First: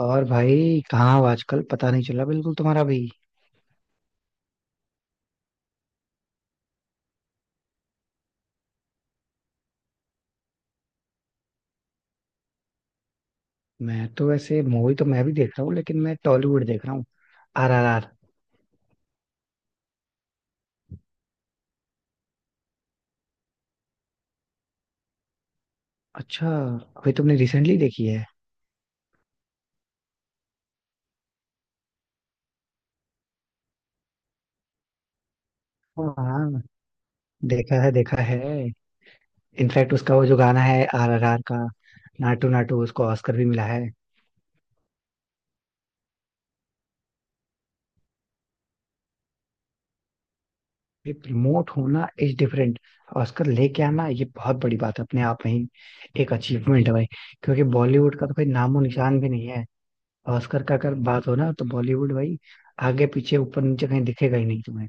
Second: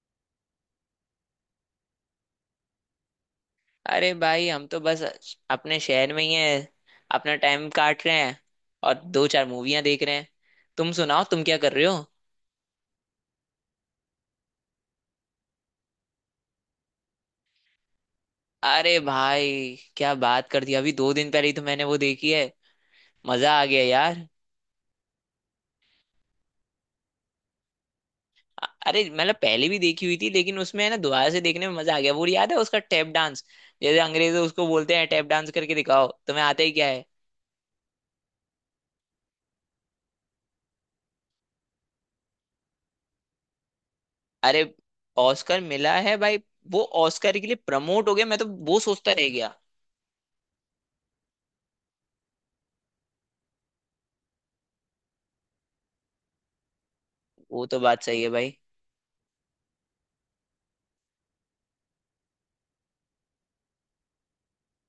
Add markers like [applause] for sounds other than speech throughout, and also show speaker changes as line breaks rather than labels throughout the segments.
और भाई, कहाँ हो? आजकल पता नहीं चला बिल्कुल तुम्हारा भी।
अरे भाई, हम तो बस अपने शहर में ही हैं। अपना टाइम काट रहे हैं। और दो चार मूवियां देख रहे हैं। तुम सुनाओ, तुम क्या कर रहे हो?
मैं तो वैसे मूवी तो मैं भी देख रहा हूँ, लेकिन मैं टॉलीवुड देख रहा हूँ। RRR।
अरे भाई, क्या बात कर दी। अभी दो दिन पहले ही तो मैंने वो देखी है। मजा आ गया यार।
अच्छा। अभी तुमने रिसेंटली देखी है?
अरे मतलब पहले भी देखी हुई थी, लेकिन उसमें है ना, दोबारा से देखने में मजा आ गया। वो याद है उसका टैप डांस? जैसे अंग्रेज उसको बोलते हैं, टैप डांस करके दिखाओ,
हाँ,
तुम्हें आता
हाँ,
ही क्या है।
देखा है, देखा है। इनफैक्ट उसका वो जो गाना है RRR का, नाटू नाटू, उसको ऑस्कर भी मिला है।
अरे, ऑस्कर मिला है भाई। वो ऑस्कर के लिए प्रमोट हो गया, मैं तो। वो सोचता रह गया।
ये प्रमोट होना इज डिफरेंट। ऑस्कर लेके आना ये बहुत बड़ी बात है अपने आप में ही। एक अचीवमेंट है भाई। क्योंकि
वो तो बात
बॉलीवुड
सही
का
है
तो कोई
भाई।
नामो निशान भी नहीं है। ऑस्कर का अगर बात हो ना, तो बॉलीवुड भाई आगे पीछे ऊपर नीचे कहीं दिखेगा ही नहीं तुम्हें।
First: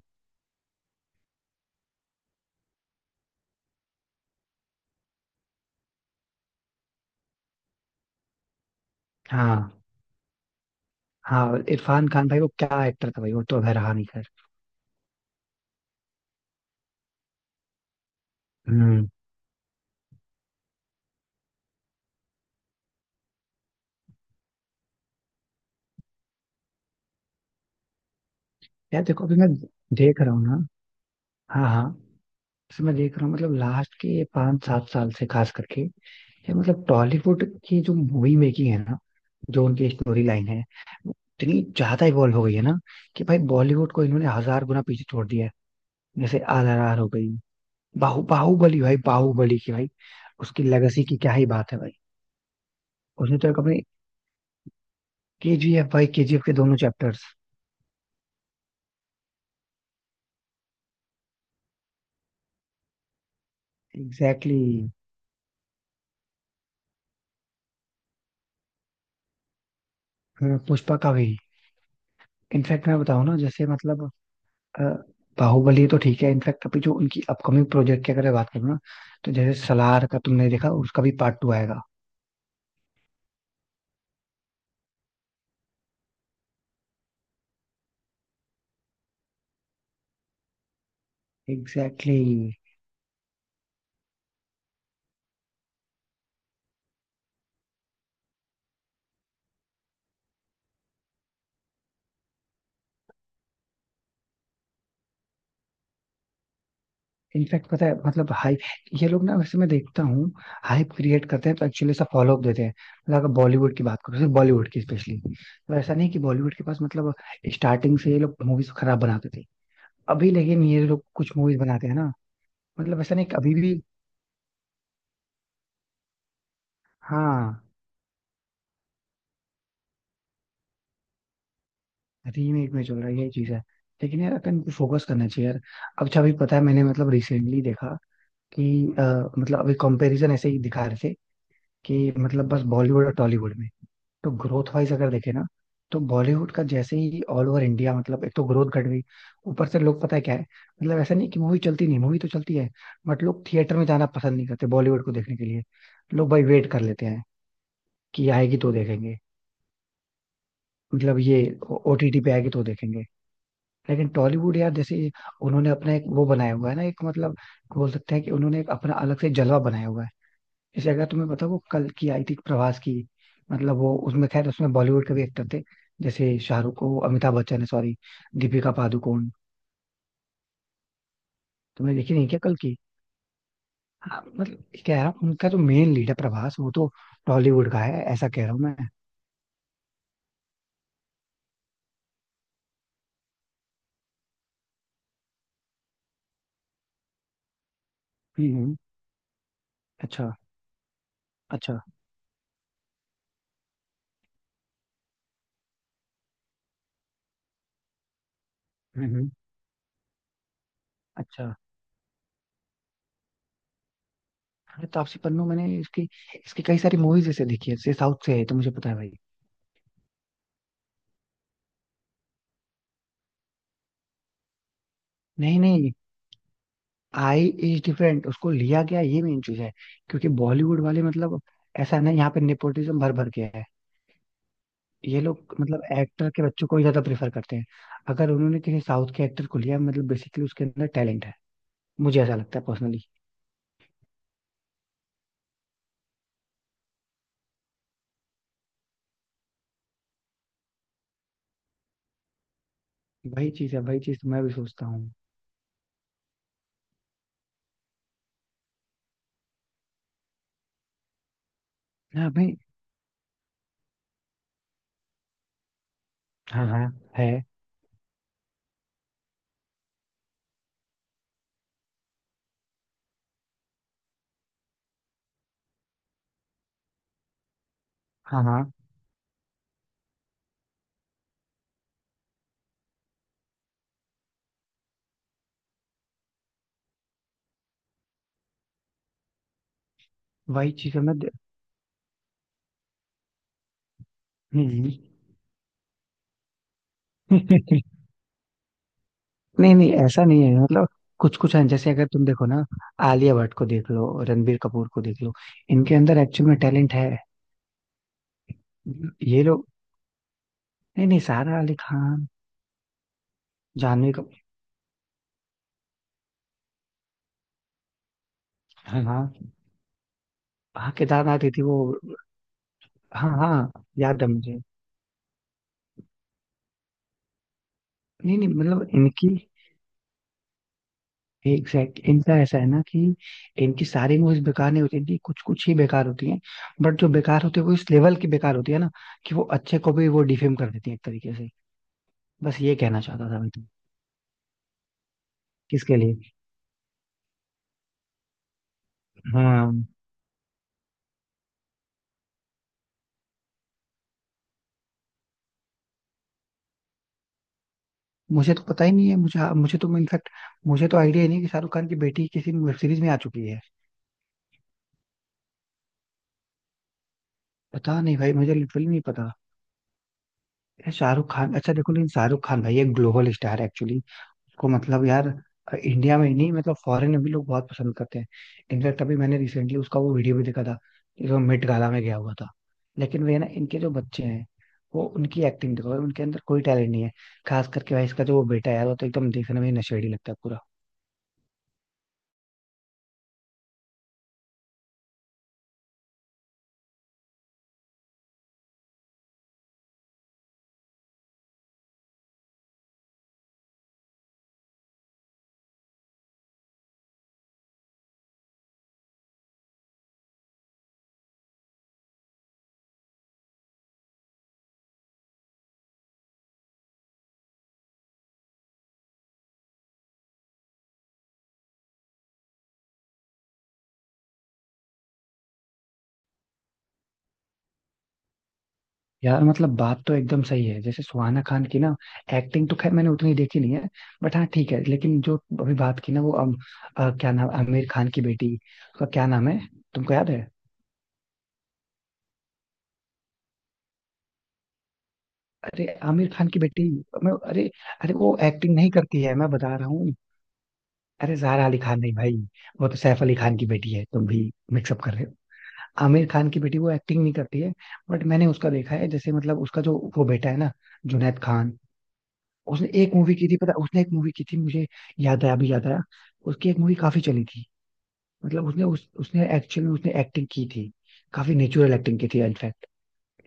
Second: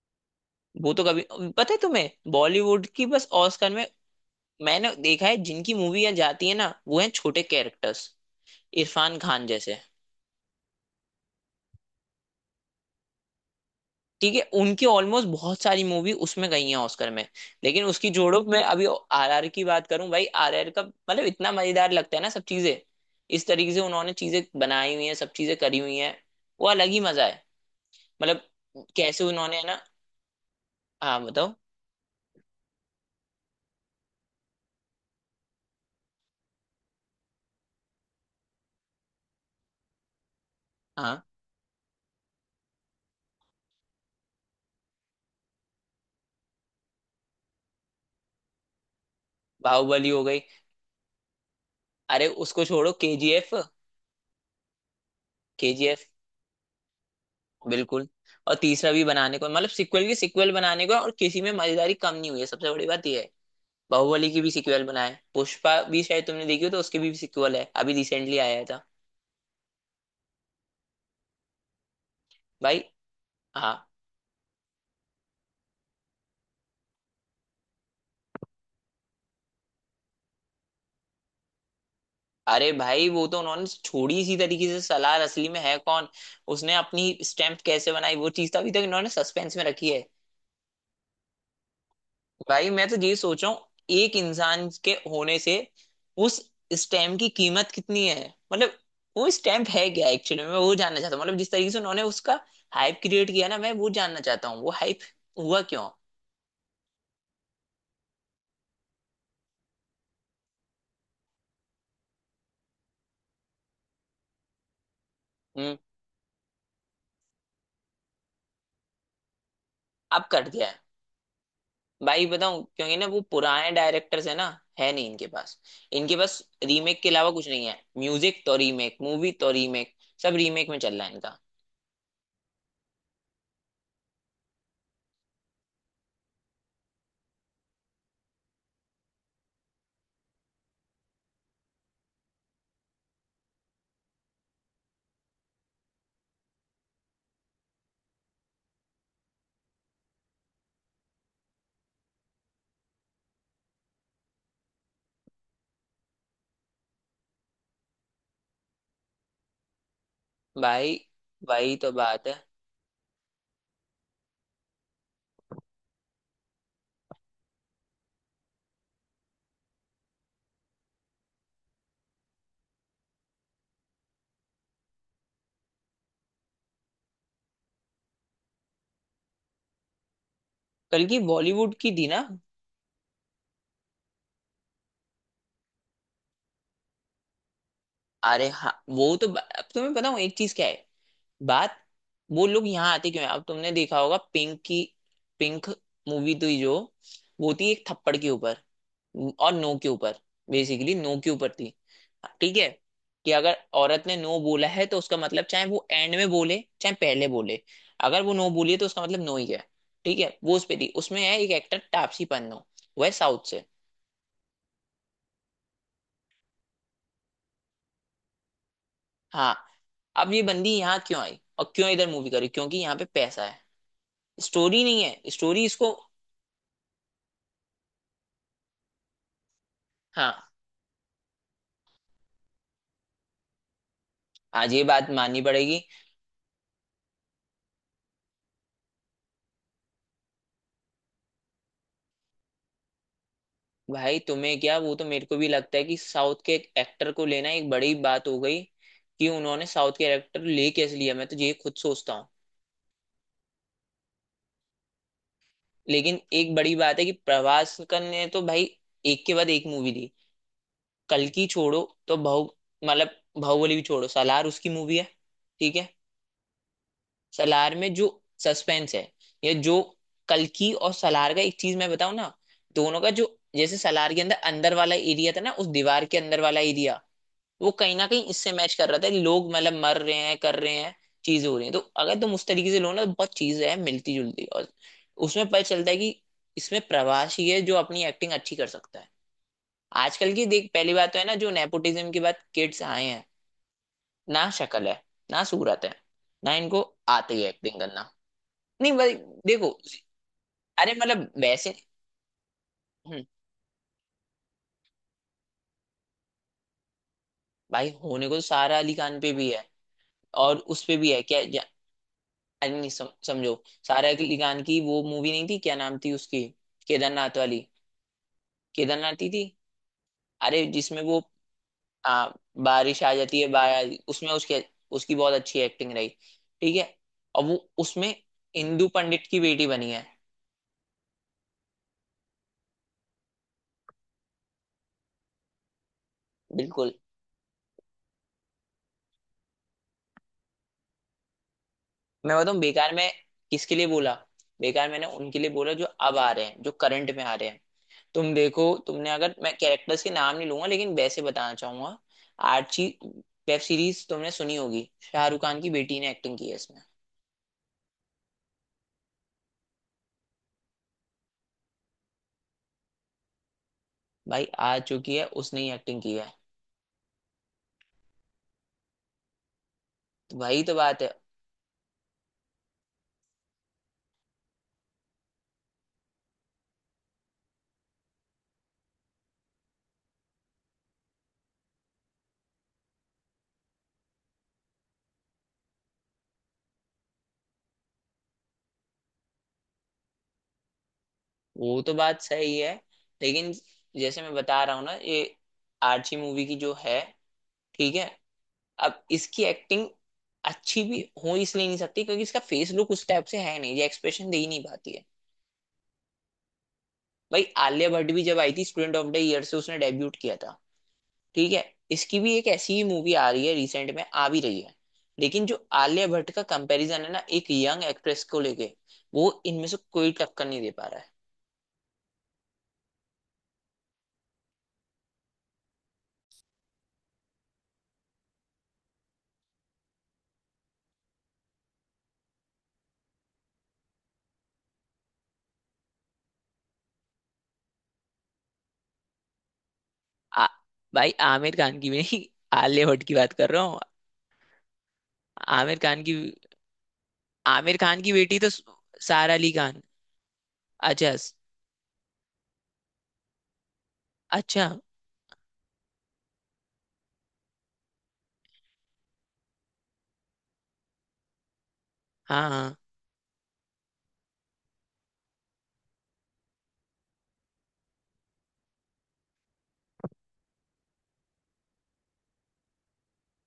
वो तो कभी... पता है तुम्हें, बॉलीवुड की बस ऑस्कर में मैंने देखा है जिनकी मूवी जाती है ना, वो है छोटे कैरेक्टर्स, इरफान खान
हाँ।
जैसे।
हाँ, इरफान खान भाई वो क्या एक्टर था भाई, वो तो अगर रहा नहीं, खैर।
ठीक है, उनकी ऑलमोस्ट बहुत सारी मूवी उसमें गई है ऑस्कर में। लेकिन उसकी जोड़ों में अभी
हम्म।
आरआर की बात करूं भाई, आरआर का मतलब इतना मजेदार लगता है ना, सब चीजें इस तरीके से उन्होंने चीजें बनाई हुई हैं, सब चीजें करी हुई हैं। वो अलग ही मजा है। मतलब
यार देखो,
कैसे
अभी मैं
उन्होंने, है ना।
देख रहा हूँ ना।
हाँ बताओ।
हाँ, हाँ। जैसे मैं देख रहा हूँ, मतलब लास्ट के पाँच सात साल से खास करके, ये मतलब टॉलीवुड की जो मूवी मेकिंग है ना, जो उनकी स्टोरी लाइन है, वो
हाँ।
इतनी ज्यादा इवॉल्व हो गई है ना, कि भाई बॉलीवुड को इन्होंने हजार गुना पीछे छोड़ दिया है। जैसे RRR हो गई। बाहुबली भाई, बाहुबली की भाई।
बाहुबली हो गई।
उसकी लेगेसी की क्या ही बात है भाई।
अरे उसको छोड़ो,
उसने तो
केजीएफ।
एक अपने, KGF
केजीएफ,
भाई, KGF के दोनों चैप्टर्स।
बिल्कुल। और तीसरा भी बनाने को, मतलब सीक्वल की सीक्वल बनाने को है, और किसी में मजेदारी कम नहीं हुई है। सबसे बड़ी बात यह है, बाहुबली की भी
एग्जैक्टली
सीक्वल
exactly।
बनाए। पुष्पा भी शायद तुमने देखी हो, तो उसकी भी सीक्वल है, अभी रिसेंटली आया था।
हाँ, पुष्पा का भी।
भाई।
इनफैक्ट मैं बताऊं ना, जैसे
हाँ।
मतलब अ, बाहुबली तो ठीक है। इनफैक्ट अभी जो उनकी अपकमिंग प्रोजेक्ट की अगर मैं बात करूँ ना, तो जैसे सलार का तुमने देखा, उसका भी पार्ट 2 आएगा।
अरे भाई, वो तो उन्होंने छोड़ी इसी तरीके से। सलार असली में है कौन, उसने अपनी स्टैम्प कैसे बनाई, वो चीज तो अभी तक इन्होंने सस्पेंस में रखी है।
एग्जैक्टली।
भाई मैं तो ये सोच रहा हूँ, एक इंसान के होने से उस स्टैम्प की कीमत कितनी है, मतलब वो स्टैम्प है क्या एक्चुअली। मैं वो जानना चाहता हूँ, मतलब जिस तरीके से उन्होंने उसका हाइप क्रिएट किया ना, मैं वो जानना चाहता हूँ वो हाइप हुआ क्यों।
इनफैक्ट पता है मतलब हाइप, ये लोग ना वैसे मैं देखता हूँ हाइप क्रिएट करते हैं, तो एक्चुअली ऐसा फॉलो अप देते हैं। मतलब अगर बॉलीवुड की बात करो, सिर्फ बॉलीवुड की स्पेशली,
हम्म।
तो ऐसा नहीं कि बॉलीवुड के पास मतलब स्टार्टिंग से ये लोग मूवीज खराब बनाते थे।
अब
अभी
कट
लेकिन
गया है।
ये लोग कुछ मूवीज बनाते हैं ना।
भाई बताऊँ, क्योंकि
मतलब
ना
ऐसा
वो
नहीं कि अभी
पुराने
भी।
डायरेक्टर्स है ना। है नहीं इनके पास। इनके पास रीमेक के अलावा कुछ
हाँ।
नहीं है। म्यूजिक तो रीमेक, मूवी तो रीमेक, सब रीमेक में चल रहा है इनका।
रीमेक में चल रहा है, यही चीज है। लेकिन यार अपन को फोकस करना चाहिए यार। अब अच्छा, अभी पता है मैंने मतलब रिसेंटली देखा कि अ, मतलब अभी कंपैरिजन ऐसे ही दिखा रहे थे, कि मतलब बस बॉलीवुड और टॉलीवुड में, तो ग्रोथ वाइज अगर देखे ना, तो बॉलीवुड का जैसे ही ऑल ओवर इंडिया, मतलब एक तो ग्रोथ घट गई। ऊपर से लोग पता है क्या है, मतलब ऐसा नहीं कि मूवी चलती नहीं, मूवी तो चलती है। बट लोग थिएटर में जाना पसंद नहीं करते बॉलीवुड को देखने के लिए। लोग भाई वेट कर लेते हैं कि आएगी तो देखेंगे,
भाई
मतलब ये
वही तो
OTT
बात
पे
है।
आएगी तो देखेंगे। लेकिन टॉलीवुड यार, जैसे उन्होंने अपना एक वो बनाया हुआ है ना, एक मतलब बोल सकते हैं कि उन्होंने एक अपना अलग से जलवा बनाया हुआ है। जैसे अगर तुम्हें पता, वो कल की आई थी प्रभास की। मतलब वो उसमें, खैर, उसमें बॉलीवुड के भी एक्टर थे। जैसे शाहरुख को, अमिताभ बच्चन है सॉरी, दीपिका पादुकोण।
कल की बॉलीवुड की
तुमने
थी
देखी
ना?
नहीं क्या कल की? हाँ, मतलब क्या है उनका जो मेन लीडर प्रभास, वो तो टॉलीवुड का है, ऐसा कह
अरे
रहा हूँ
हाँ,
मैं।
वो तो अब तुम्हें बताऊँ एक चीज, क्या है बात। वो लोग यहाँ आते क्यों है? अब तुमने देखा होगा पिंक की। पिंक मूवी थी जो, वो थी एक थप्पड़ के
हम्म,
ऊपर
हम्म।
और नो के ऊपर,
अच्छा।
बेसिकली नो के ऊपर थी।
अच्छा।
ठीक है, कि अगर औरत ने नो बोला है तो उसका मतलब, चाहे वो एंड में बोले चाहे पहले बोले, अगर वो नो बोली है तो उसका
हम्म,
मतलब
हम्म।
नो ही है। ठीक है, वो उस पे थी। उसमें है एक
अच्छा।
एक्टर तापसी पन्नू, वह साउथ से।
अरे तापसी पन्नू, मैंने इसकी इसकी कई सारी मूवीज ऐसे देखी है, जैसे साउथ से है तो मुझे पता है भाई।
हाँ। अब ये बंदी यहाँ क्यों आई और क्यों इधर मूवी करी, क्योंकि यहाँ पे पैसा है, स्टोरी नहीं है।
नहीं,
स्टोरी
नहीं,
इसको...
आई इज डिफरेंट, उसको लिया गया ये मेन चीज है। क्योंकि
हाँ।
बॉलीवुड वाले मतलब, ऐसा है ना, यहाँ पे नेपोटिज्म भर भर के है।
आज ये बात
ये
माननी
लोग
पड़ेगी।
मतलब एक्टर के बच्चों को ही ज्यादा प्रेफर करते हैं। अगर उन्होंने किसी साउथ के एक्टर को लिया, मतलब बेसिकली उसके अंदर टैलेंट है। मुझे ऐसा लगता है पर्सनली।
भाई तुम्हें क्या, वो तो मेरे को भी लगता है कि साउथ के एक एक्टर को लेना एक बड़ी बात हो गई, कि उन्होंने साउथ के एक्टर ले कैसे लिया, मैं तो ये खुद सोचता हूँ।
वही चीज है, वही चीज मैं भी सोचता हूँ।
लेकिन एक बड़ी बात है कि प्रभास ने तो भाई एक के बाद एक मूवी दी। कल्कि छोड़ो, तो
हाँ
बहु
भाई।
मतलब बाहुबली भी छोड़ो, सालार उसकी मूवी है। ठीक है।
हाँ, हाँ। है।
सलार में जो सस्पेंस है, या जो कल्कि और सलार का, एक चीज मैं बताऊं ना, दोनों का जो, जैसे सलार के अंदर, अंदर वाला एरिया था ना, उस दीवार के अंदर वाला एरिया, वो कहीं ना कहीं
हाँ,
इससे
हाँ।
मैच कर रहा था। लोग मतलब मर रहे हैं, कर रहे हैं, चीजें हो रही हैं। तो अगर तुम उस तरीके से लो ना, तो बहुत चीजें हैं मिलती जुलती, और उसमें पता चलता है कि इसमें प्रवासी है जो अपनी एक्टिंग अच्छी कर सकता है। आजकल की देख,
वही
पहली
चीज है।
बात तो है ना, जो नेपोटिज्म के बाद किड्स आए हैं, ना शक्ल
हम्म।
है, ना सूरत है, ना इनको आती है एक्टिंग
[laughs]
करना। नहीं भाई,
नहीं,
देखो।
नहीं, ऐसा नहीं है मतलब।
अरे मतलब
कुछ कुछ हैं,
वैसे।
जैसे अगर तुम देखो ना,
हम्म।
आलिया भट्ट को देख लो, रणबीर कपूर को देख लो। इनके अंदर एक्चुअल में टैलेंट है।
भाई होने को तो सारा अली खान पे
ये
भी है,
लोग।
और उस पे
नहीं,
भी
नहीं,
है, क्या
सारा अली खान,
अरे नहीं, समझो। सारा
जानवी
अली
कपूर।
खान की वो मूवी नहीं थी, क्या नाम थी उसकी, केदारनाथ वाली।
हाँ,
केदारनाथ ही थी।
हाँ,
अरे
हाँ,
जिसमें वो
केदारनाथ ही थी वो।
आ, बारिश आ
हाँ,
जाती है,
हाँ,
बारिश
याद है
उसमें
मुझे।
उसके उसकी बहुत अच्छी एक्टिंग रही। ठीक है। और वो उसमें
नहीं, नहीं,
इंदु
मतलब
पंडित
इनकी।
की बेटी बनी है।
एग्जैक्ट इनका ऐसा है ना कि, इनकी सारी मूवीज बेकार नहीं होती, इनकी कुछ कुछ ही बेकार होती हैं।
बिल्कुल।
बट जो बेकार होती है, वो इस लेवल की बेकार होती है ना, कि वो अच्छे को भी वो डिफेम कर देती है एक तरीके से।
मैं बताऊं,
बस ये
बेकार
कहना
में
चाहता था मैं तो।
किसके लिए बोला? बेकार मैंने उनके लिए बोला जो
किसके
अब
लिए?
आ रहे हैं, जो करंट में आ रहे हैं। तुम देखो, तुमने, अगर मैं
हाँ।
कैरेक्टर्स के नाम नहीं लूंगा लेकिन वैसे बताना चाहूंगा, आर्ची वेब सीरीज तुमने सुनी होगी, शाहरुख खान की बेटी ने एक्टिंग की है इसमें।
मुझे तो पता ही नहीं है, मुझे मुझे तो इनफैक्ट, मुझे तो आइडिया ही नहीं कि शाहरुख खान की बेटी किसी वेब सीरीज में आ चुकी है।
भाई आ चुकी है, उसने ही एक्टिंग की है।
पता नहीं भाई, मुझे लिटरली नहीं पता।
तो वही तो
यार
बात है।
शाहरुख खान, अच्छा देखो, लेकिन शाहरुख खान भाई एक ग्लोबल स्टार है एक्चुअली। इसको मतलब यार, इंडिया में ही नहीं, मतलब फॉरेन में भी लोग बहुत पसंद करते हैं। इनफैक्ट अभी मैंने रिसेंटली उसका वो वीडियो भी देखा था, जो मेट गाला में गया हुआ था। लेकिन वे ना, इनके जो बच्चे हैं, वो उनकी एक्टिंग देखो, उनके अंदर कोई टैलेंट नहीं है। खास करके भाई इसका जो वो बेटा है यार, वो तो एकदम देखने में ही नशेड़ी लगता है।
वो तो बात सही है। लेकिन जैसे मैं बता रहा हूँ ना, ये आर्ची मूवी की जो है, ठीक है, अब इसकी एक्टिंग अच्छी भी हो इसलिए नहीं सकती, क्योंकि इसका फेस लुक उस टाइप से है नहीं, ये एक्सप्रेशन दे ही नहीं पाती है। भाई आलिया भट्ट भी जब आई थी, स्टूडेंट ऑफ द ईयर से उसने डेब्यूट किया था। ठीक है। इसकी भी एक ऐसी ही मूवी आ रही है, रिसेंट में आ भी रही है। लेकिन जो आलिया भट्ट का कंपैरिजन है ना, एक यंग एक्ट्रेस को लेके, वो इनमें से कोई टक्कर नहीं दे पा रहा है।
यार मतलब बात तो एकदम सही है, जैसे सुहाना खान की ना, एक्टिंग तो खैर मैंने उतनी देखी नहीं है। बट हाँ, ठीक है, लेकिन जो अभी बात की ना वो क्या नाम आमिर खान की बेटी, उसका क्या नाम है, तुमको याद
आ,
है?
भाई आमिर खान की भी नहीं, आलिया भट्ट की बात कर रहा हूँ। आमिर
अरे
खान की।
आमिर खान की बेटी, मैं अरे।
आमिर खान की
अरे वो
बेटी तो
एक्टिंग नहीं करती
सारा
है, मैं
अली
बता
खान।
रहा हूँ।
अच्छा।
अरे जारा अली खान नहीं भाई, वो तो सैफ अली खान की बेटी है, तुम भी
अच्छा।
मिक्सअप कर रहे हो। आमिर खान की बेटी वो एक्टिंग नहीं करती है। बट मैंने उसका देखा है, जैसे मतलब उसका जो वो बेटा है ना, जुनैद खान।
हाँ हाँ।
उसने एक मूवी की थी पता है, उसने एक मूवी की थी, मुझे याद आया, अभी याद आया। उसकी एक मूवी काफी चली थी। मतलब उसने उसने एक्चुअल में उसने एक्टिंग की थी। काफी नेचुरल एक्टिंग की थी इनफैक्ट।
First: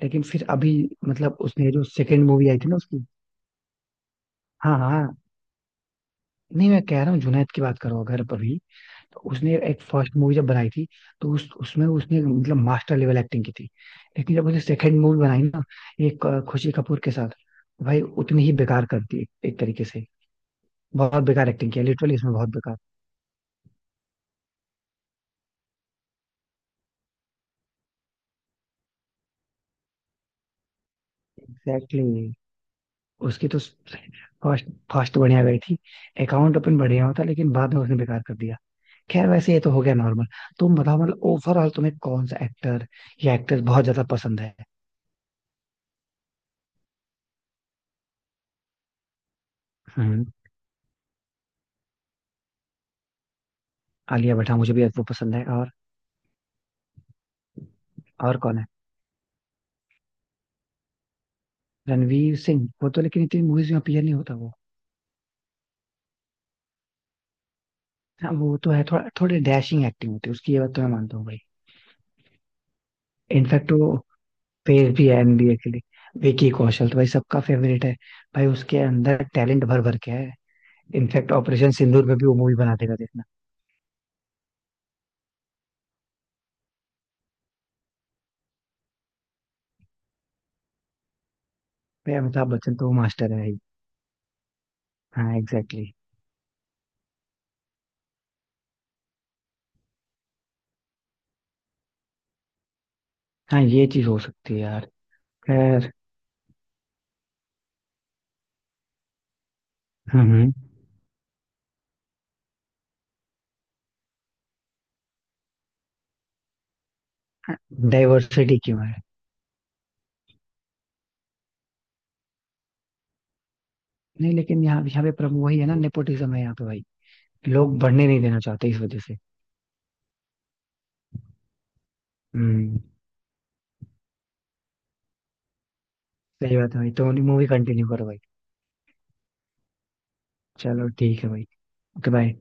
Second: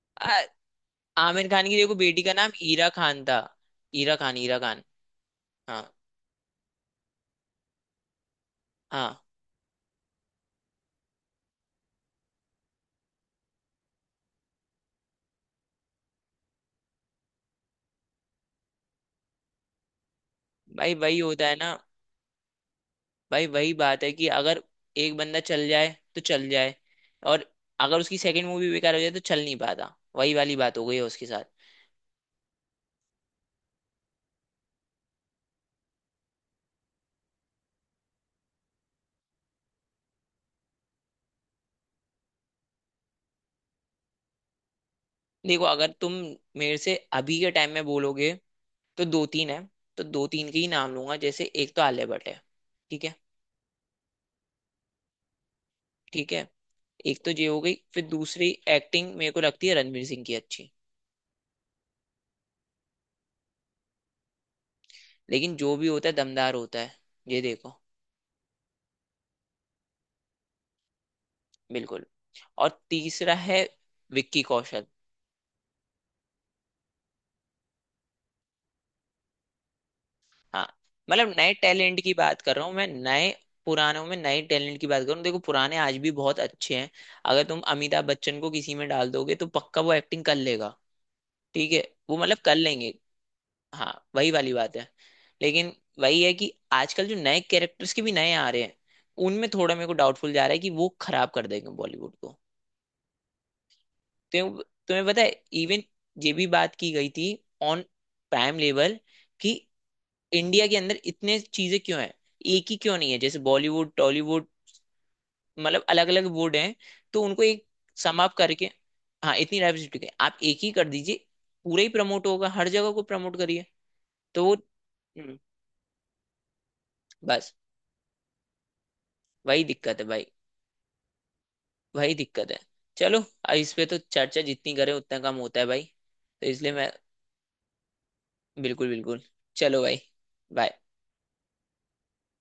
लेकिन
आ,
फिर अभी मतलब
आमिर खान
उसने
की
जो
देखो, बेटी
सेकंड
का
मूवी
नाम
आई थी ना
हीरा
उसकी,
खान था। हीरा खान, हीरा
हाँ,
खान।
हाँ, हाँ,
हाँ
नहीं मैं कह रहा हूँ, जुनैद की बात करो अगर अभी,
हाँ।
तो उसने एक फर्स्ट मूवी जब बनाई थी, तो उस उसमें उसने मतलब मास्टर लेवल एक्टिंग की थी। लेकिन जब उसने सेकंड मूवी बनाई ना एक खुशी कपूर के साथ, भाई उतनी ही बेकार कर दी एक एक तरीके से।
भाई वही
बहुत
होता
बेकार
है ना।
एक्टिंग किया लिटरली, इसमें बहुत बेकार।
भाई वही बात है, कि अगर एक बंदा चल जाए तो चल जाए, और अगर उसकी सेकंड मूवी बेकार हो जाए तो चल नहीं पाता। वही वाली बात हो गई है उसके साथ।
एग्जैक्टली। उसकी तो फर्स्ट फर्स्ट बढ़िया गई थी। अकाउंट ओपन बढ़िया होता, लेकिन बाद में उसने बेकार कर दिया। खैर वैसे ये तो हो गया नॉर्मल। तुम बताओ, मतलब ओवरऑल तुम्हें कौन सा एक्टर या एक्ट्रेस बहुत ज्यादा पसंद है?
देखो अगर तुम मेरे से अभी के टाइम में बोलोगे, तो दो तीन है। तो
हम्म।
दो तीन के ही नाम लूंगा, जैसे एक तो आलिया भट्ट है। ठीक है।
आलिया भट्ट, हाँ, मुझे भी वो पसंद है। और
ठीक है। एक तो ये हो गई, फिर
और
दूसरी
कौन है?
एक्टिंग मेरे को लगती है रणवीर सिंह की अच्छी।
रणवीर सिंह, वो तो लेकिन इतनी मूवीज में अपीयर नहीं होता वो।
लेकिन जो भी होता है दमदार होता है। ये देखो।
हाँ, वो तो है थोड़ा, थोड़ी डैशिंग एक्टिंग होती है उसकी, ये बात तो मैं मानता हूँ भाई।
बिल्कुल। और तीसरा है
इनफैक्ट वो
विक्की कौशल।
फेस भी है NBA के लिए। विकी कौशल तो भाई सबका फेवरेट है। भाई उसके अंदर टैलेंट भर भर के है।
हाँ। मतलब
इनफैक्ट
नए
ऑपरेशन
टैलेंट
सिंदूर
की
में भी वो
बात
मूवी
कर रहा हूँ
बना
मैं,
देगा देखना।
नए। पुरानों में नए टैलेंट की बात करूँ, देखो पुराने आज भी बहुत अच्छे हैं। अगर तुम अमिताभ बच्चन को किसी में डाल दोगे तो पक्का वो एक्टिंग कर लेगा। ठीक है।
भाई
वो मतलब
अमिताभ
कर
बच्चन तो वो
लेंगे।
मास्टर है ही।
हाँ, वही वाली बात है।
हाँ,
लेकिन
एग्जैक्टली exactly।
वही है कि आजकल जो नए कैरेक्टर्स के भी नए आ रहे हैं, उनमें थोड़ा मेरे को डाउटफुल जा रहा है कि वो खराब कर देंगे बॉलीवुड को।
हाँ, ये चीज हो सकती है
तुम्हें
यार।
तुम्हें पता है। इवन
खैर।
ये भी बात की गई थी ऑन प्राइम लेवल, कि
हम्म।
इंडिया के अंदर इतने चीजें क्यों हैं, एक ही क्यों नहीं है, जैसे बॉलीवुड टॉलीवुड, मतलब अलग अलग बोर्ड हैं, तो उनको एक समाप्त
डाइवर्सिटी
करके।
क्यों है?
हाँ, इतनी डाइवर्सिटी आप एक ही कर दीजिए, पूरा ही प्रमोट होगा, हर जगह को प्रमोट करिए।
नहीं,
तो वो
लेकिन यहाँ यहाँ पे
हम्म,
प्रॉब्लम वही है ना, नेपोटिज्म है यहाँ पे भाई।
बस।
लोग बढ़ने नहीं देना चाहते इस वजह से।
वही दिक्कत है भाई। वही दिक्कत है।
हम्म।
चलो, अब इस पे तो चर्चा जितनी करें उतना कम होता है भाई। तो
सही
इसलिए
बात है
मैं,
भाई, तो मूवी कंटिन्यू करो भाई।
बिल्कुल बिल्कुल। चलो भाई, बाय।
चलो, ठीक है भाई। Okay, bye.